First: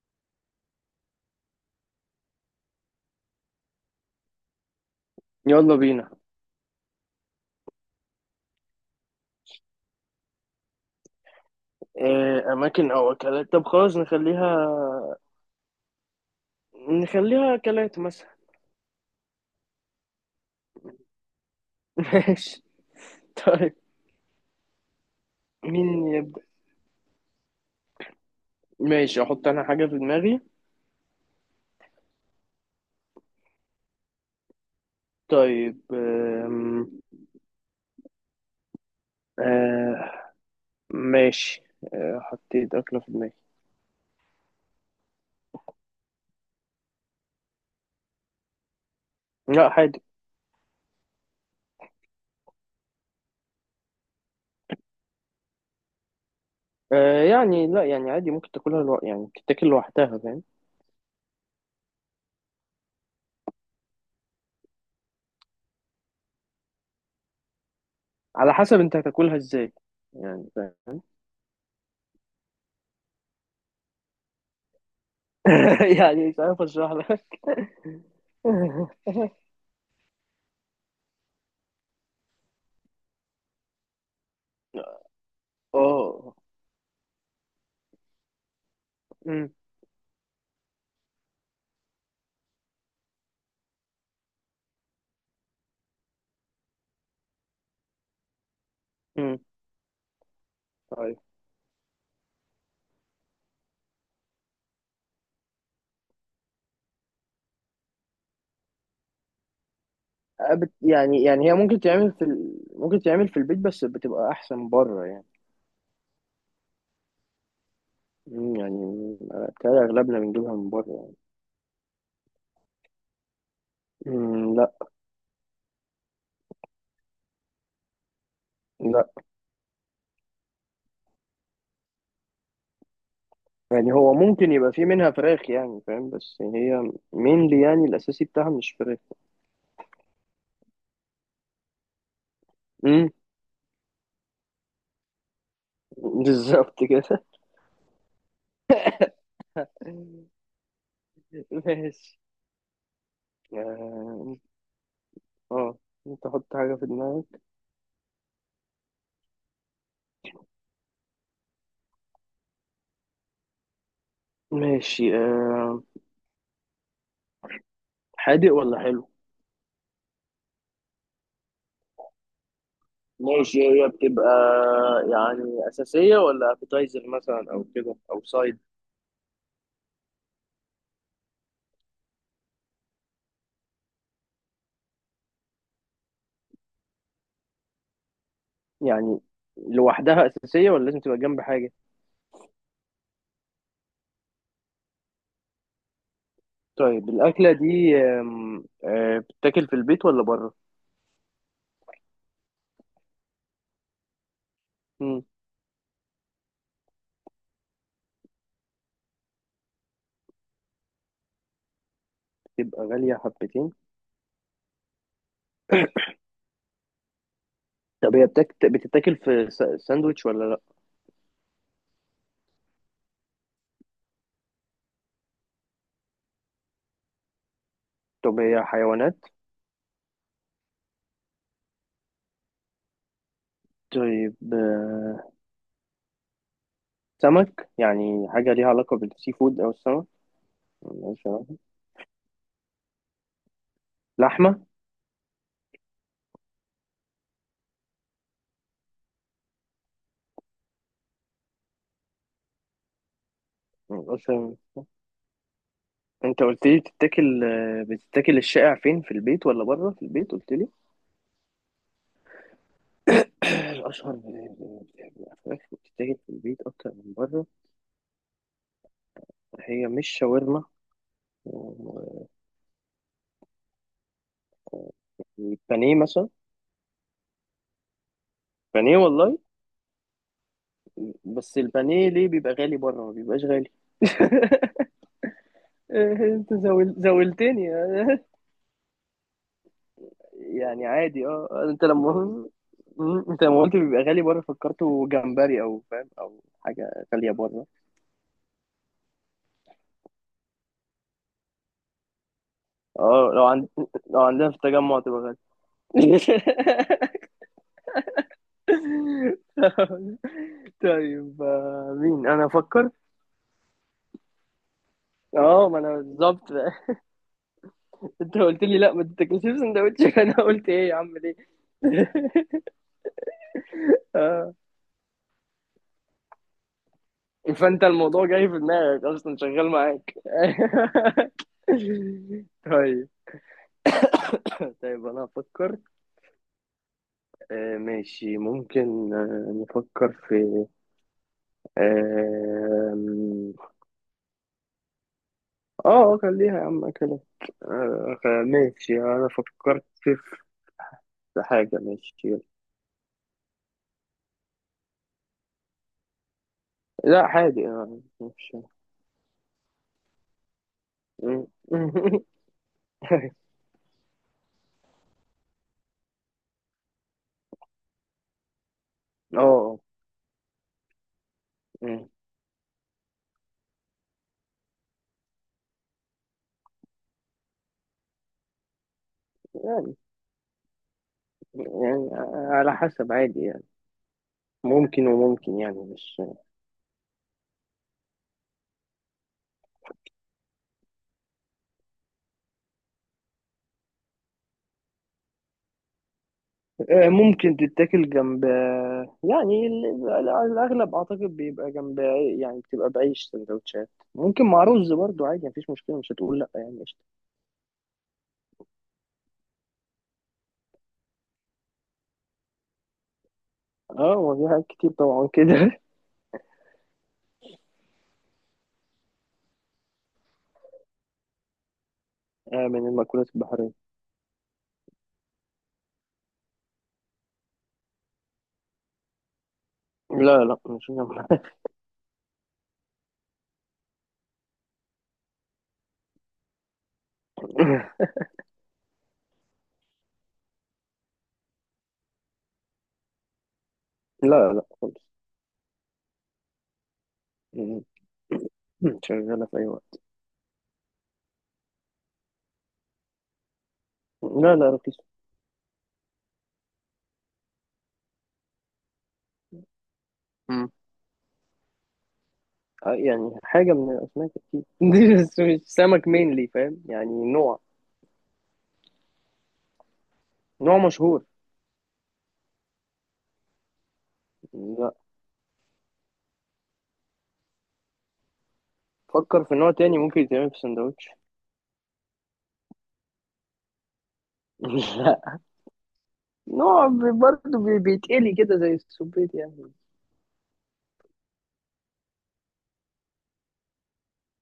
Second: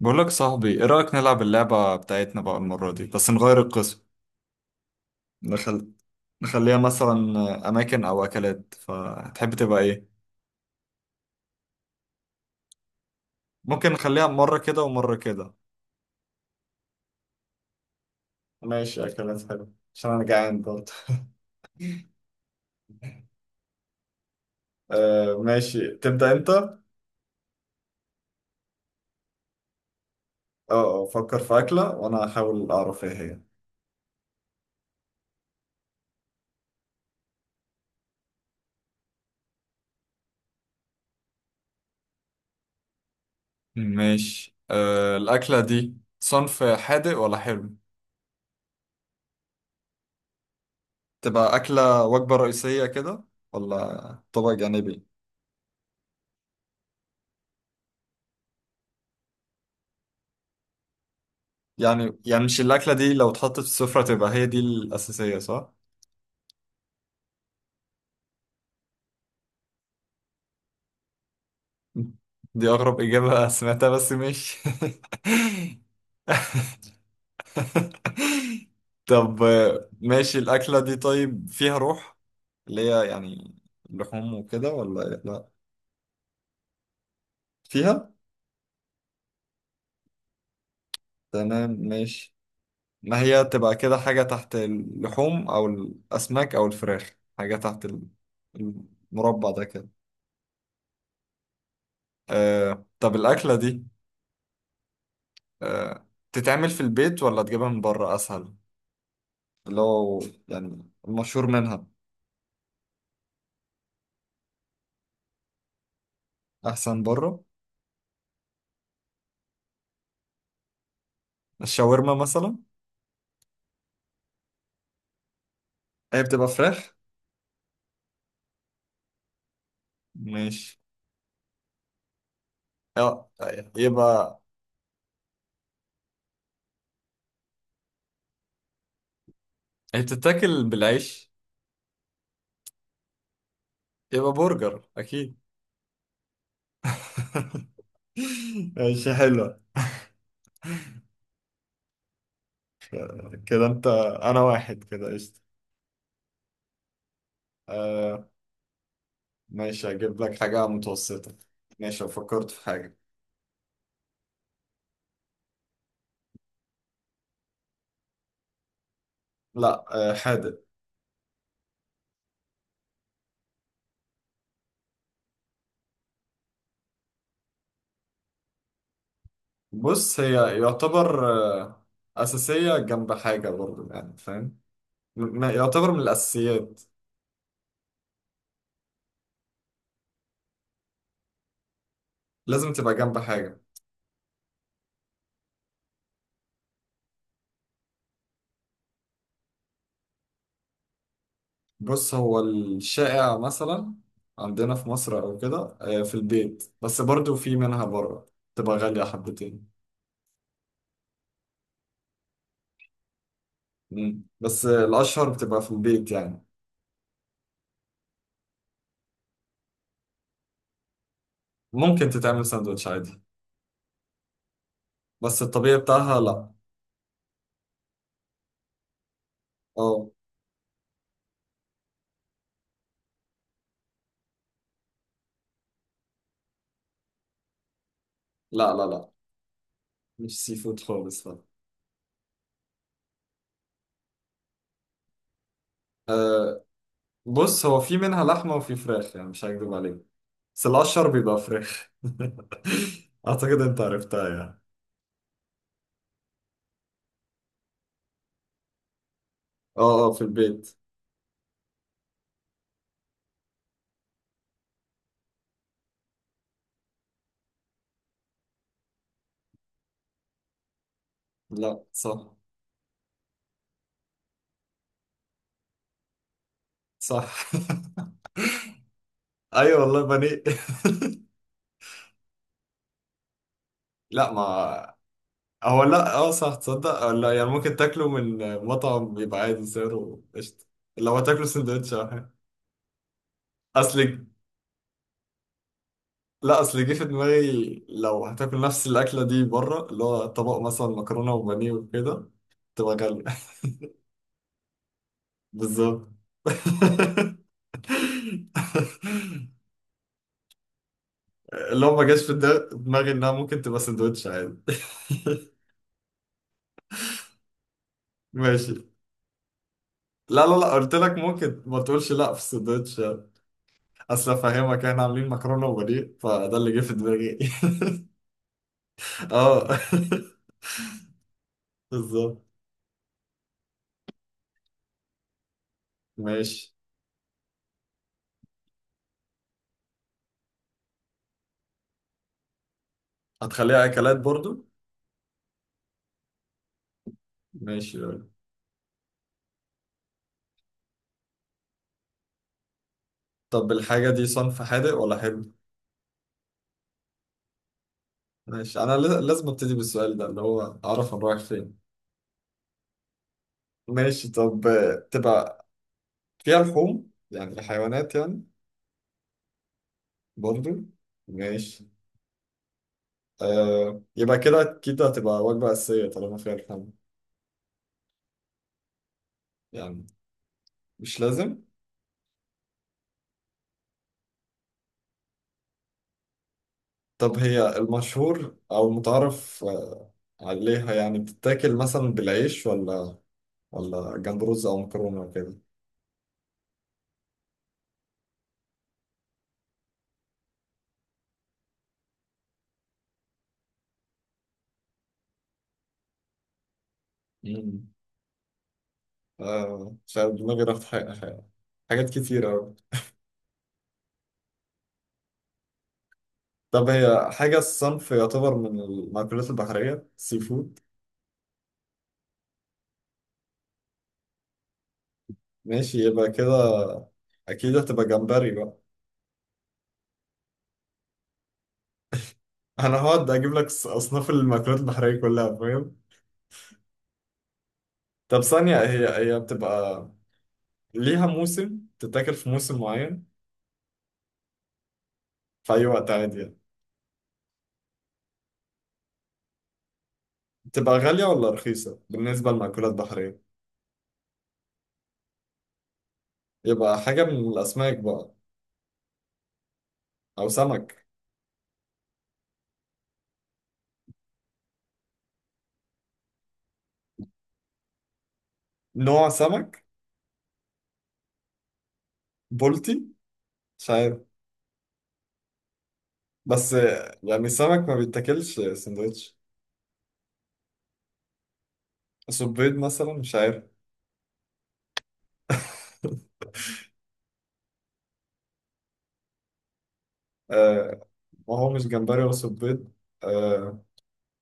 بقول لك صاحبي، ايه رأيك نلعب اللعبة بتاعتنا بقى؟ المرة دي بس نغير القسم. يلا نخل... بينا. نخليها مثلا أماكن أو أكلات، فتحب تبقى ايه؟ إيه أماكن أو أكلات؟ طب ممكن خلاص نخليها نخليها، مرة كده ومرة كده. نخليها أكلات مثلا. ماشي، أكلات حلو، عشان أنا جعان برضه. ماشي. طيب آه ماشي، مين تبدأ يبدأ؟ أنت. اه ماشي أحط أنا حاجة في دماغي. آه، فكر في أكلة وأنا هحاول أعرف ايه هي. طيب آه ماشي. آه حطيت أكلة في دماغي. ماشي، الأكلة دي صنف حادق ولا حلو؟ لا عادي. تبقى أكلة وجبة رئيسية كده ولا طبق جانبي؟ آه يعني لا يعني عادي، ممكن تاكلها يعني تتاكل لوحدها، فاهم؟ يعني مش الأكلة دي لو اتحطت في السفرة تبقى هي دي الأساسية، صح؟ على حسب أنت هتاكلها إزاي، يعني فاهم. دي أغرب إجابة سمعتها، بس مش يعني مش عارف أشرح لك. طب. ماشي، الأكلة دي طيب فيها روح، اللي هي يعني لحوم وكده ولا إيه؟ لا، اه. فيها. أمم، تمام ماشي. ما هي تبقى كده حاجة تحت اللحوم أو الأسماك أو الفراخ، حاجة تحت أمم. المربع ده كده. طيب. آه طب الأكلة دي تتعمل في البيت ولا تجيبها من بره اسهل، اللي هو يعني يعني المشهور هي ممكن منها؟ تعمل ممكن تعمل في البيت، بس بتبقى احسن بره يعني. احسن بره. يعني بتهيألي اغلبنا بنجيبها من بره يعني. الشاورما مثلا؟ لا. هي بتبقى فراخ. لا ماشي، اه. يعني هو يبقى ممكن يبقى في منها فراخ يعني فاهم، بس هي مينلي يعني الاساسي بتاعها مش فراخ. هي بتتاكل بالعيش؟ مم، يبقى برجر اكيد. بالظبط كده. ماشي حلوة. ماشي. كده انت، اه انا واحد كده، قشطة. آه، انت حط حاجة في دماغك. آه ماشي، هجيب لك حاجة متوسطة. ماشي لو فكرت في حاجة. ماشي حادق ولا حلو؟ لا، آه حادق. ماشي هي بتبقى يعني أساسية ولا أبيتايزر مثلا، أو كده أو سايد؟ بص هي يعتبر آه، أساسية جنب حاجة برضو، يعني فاهم. يعتبر من الأساسيات. يعني لوحدها أساسية ولا لازم تبقى جنب حاجة؟ لازم تبقى جنب حاجة. طيب الأكلة دي آم، آه، بتتاكل في البيت ولا بره؟ بص هو الشائع مثلا عندنا في مصر مم، أو كده في البيت، بس برضو في منها بره. تبقى غالية حبتين. تبقى غالية حبتين؟ مم. بس الأشهر بتبقى في البيت يعني. طب بتتاكل في ساندويتش ولا لأ؟ ممكن تتعمل ساندوتش عادي، بس الطبيعي بتاعها لأ. طب هي حيوانات؟ اه. طيب سمك يعني؟ حاجة ليها لا لا علاقة لا، بالسي فود أو السمك؟ مش سي فود خالص. ملهاش علاقة. لحمة. بص هو في منها لحمة وفي فراخ، يعني مش هكدب عليك، بس الأشهر بيبقى فراخ. أعتقد أنت عرفتها ملهاش علاقة. يعني. أنت قلت لي بتتاكل الشائع فين؟ في البيت ولا بره؟ في أه أه، في البيت قلت لي. البيت. الأشهر الفراخ بتتاكل في البيت أكتر من بره. هي مش شاورما؟ لا و- صح. البانيه مثلا. صح. بانيه والله. أيوة والله بني بس البانيه ليه بيبقى غالي بره، ما بيبقاش غالي؟ لا، ما هو لا، أه صح انت تصدق، أه لا يعني زولتني ممكن تاكله من مطعم بيبقى عادي سعره، قشطة. يعني لو عادي. هتاكله اه انت سندوتش أو لما حاجة. انت لما قلت بيبقى غالي أصل، بره، فكرته جمبري او فاهم، او لا أصل جه في حاجه غاليه دماغي بره. لو هتاكل نفس الأكلة دي بره، اللي هو طبق مثلا مكرونة وبانيه وكده، تبقى اه غالية. لو عندنا في التجمع تبقى غالي. بالظبط. طيب لو ما جاش مين؟ في انا افكر. دماغي انها ممكن تبقى سندوتش عادي اه ما انا بالظبط. انت قلت ماشي، لي لا ما تتاكلش في سندوتش، فانا لا لا قلت لا ايه قلت يا عم لك ليه؟ ممكن ما تقولش لا في السندوتش. اصل آه. افهمك احنا عاملين مكرونه وبانيه، فده اللي جه في دماغي. فانت الموضوع جاي في دماغك اصلا، اه شغال معاك. بالظبط. طيب. طيب انا هفكر. ماشي. آه ماشي، ممكن آه نفكر في آم، هتخليها اكلات برضو؟ اه خليها يا عم كده. ماشي. آه ماشي، انا فكرت في في حاجة. ماشي يلا. طب الحاجه دي صنف حادق ولا حلو؟ لا حاجة مش ماشي، انا لازم ابتدي بالسؤال ده، اللي هو اعرف انا رايح م-. فين. ماشي، طب تبقى فيها لحوم، يعني الحيوانات يعني؟ اه برضو. ماشي. م-. آه يبقى كده أكيد هتبقى وجبة أساسية طالما فيها لحوم. يعني يعني مش لازم. يعني على حسب، عادي يعني. ممكن وممكن، يعني مش طب هي المشهور أو المتعارف عليها، يعني بتتاكل مثلا بالعيش ولا جنب رز أو مكرونة وكده؟ ممكن تتاكل جنب يعني الأغلب أعتقد بيبقى جنب يعني بتبقى بعيش سندوتشات. ممكن مع رز برضو عادي، مفيش مشكلة، مش هتقول لأ يعني، قشطة. مم. آه مش عارف، دماغي راحت حاجات كتير أوي. اه هو في حاجات كتير طبعا كده. طب هي حاجة الصنف، يعتبر من المأكولات البحرية، سي فود؟ من المأكولات البحرية. ماشي يبقى كده، أكيد هتبقى جمبري بقى. لا لا، مش جنب. انا هقعد اجيب لك اصناف المأكولات البحرية كلها فاهم. طب ثانية، هي بتبقى ليها موسم تتاكل في موسم معين، لا لا خالص. في اي وقت عادي يعني؟ م-. م. شغالة في أي وقت. بتبقى غالية ولا رخيصة بالنسبة للمأكولات البحرية؟ لا لا، رخيصة. يبقى حاجة من الاسماك بقى، او م. سمك. يعني حاجة من الأسماك أكيد، بس مش سمك مينلي، فاهم؟ يعني نوع. نوع سمك. نوع مشهور. بولتي؟ مش عارف، لا. بس يعني السمك ما بيتاكلش سندوتش. فكر في نوع تاني ممكن يتعمل في سندوتش. صبيط مثلا؟ مش عارف. لا. نوع برضه بيتقلي كده زي السبيت يعني. آه، ما هو مش جمبري ولا صبيط. آه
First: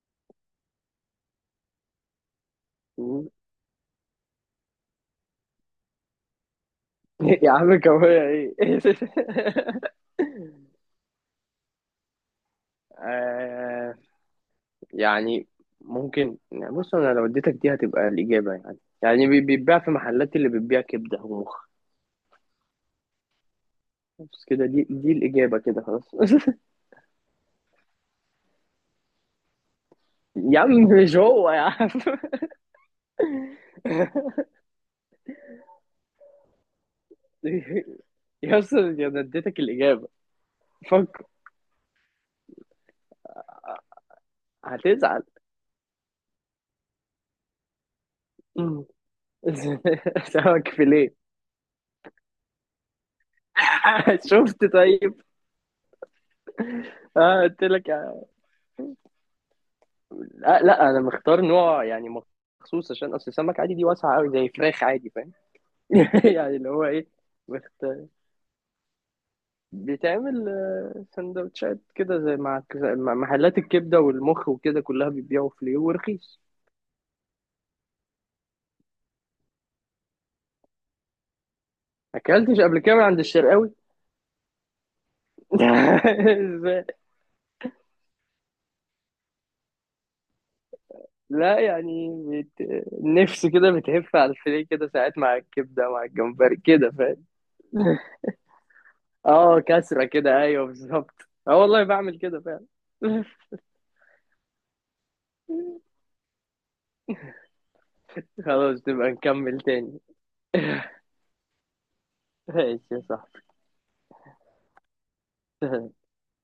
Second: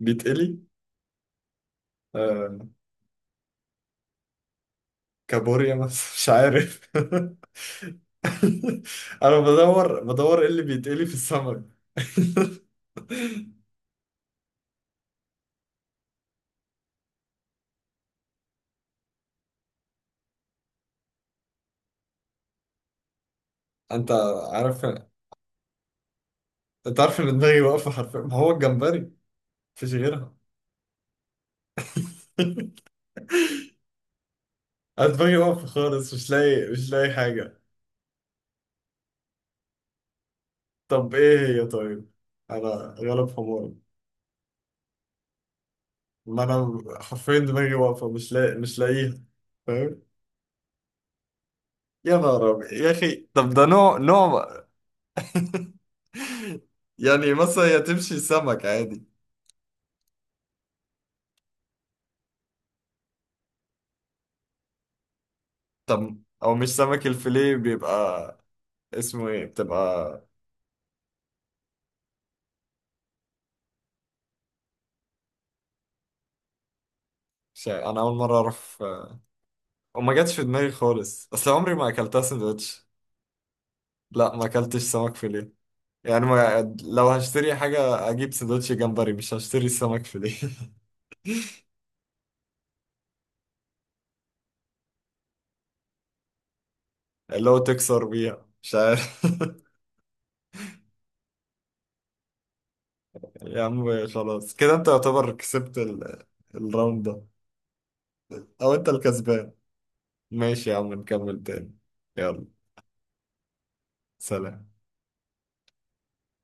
بيتقلي. آه مم. كابوريا مثلا؟ مش عارف يا عم كوارع ايه؟ انا بدور ايه اللي بيتقلي في السمك. آه. يعني ممكن، يعني بص، انا لو اديتك دي هتبقى الاجابه، يعني يعني بيتباع في محلات اللي بتبيع كبده ومخ. انت بس كده، عارف دي الاجابه كده خلاص. انت عارف ان دماغي واقفه حرفيا، ما هو الجمبري، مفيش غيرها. يا عم، مش هو يا عم. انا دماغي واقفه خالص، مش لاقي حاجه. يا اسطى، انا اديتك الاجابه. طب فك. ايه هي طيب، انا غلب حماري. هتزعل؟ ما انا حرفيا دماغي واقفه، مش لاقي مش لاقيها فاهم. سمك فيليه. يا نهار أبيض. يا اخي طب ده نوع شفت؟ نوع. طيب يعني اه قلت مثلا هي لك تمشي يعني. سمك عادي؟ لا لا، انا مختار نوع يعني مخصوص، عشان اصل السمك عادي دي واسعه قوي زي فراخ عادي، فاهم؟ طب او يعني مش اللي هو سمك ايه؟ الفيليه مختار. بيبقى اسمه ايه بتبقى؟ بيتعمل سندوتشات كده، زي مع زي مع محلات الكبده والمخ وكده، كلها بيبيعوا فيليه ورخيص. انا اول مره اعرف، وما جاتش في دماغي خالص، اصل عمري ما اكلتها ما اكلتش قبل سندوتش. كده من عند الشرقاوي؟ لا، ما اكلتش سمك فيليه. يعني ما... إزاي؟ لو هشتري حاجه اجيب سندوتش جمبري، مش هشتري سمك فيليه لا يعني بت... النفس كده بتهف على الفيليه كده ساعات، مع الكبده مع الجمبري كده، فاهم. اللي هو تكسر بيها مش عارف اه كسره كده، ايوه بالظبط. اه والله بعمل كده فعلا. يا عم خلاص كده انت يعتبر كسبت الراوند ده، او انت خلاص نبقى الكسبان. نكمل تاني. ماشي يا عم، نكمل تاني. يلا. ماشي يا صاحبي. سلام.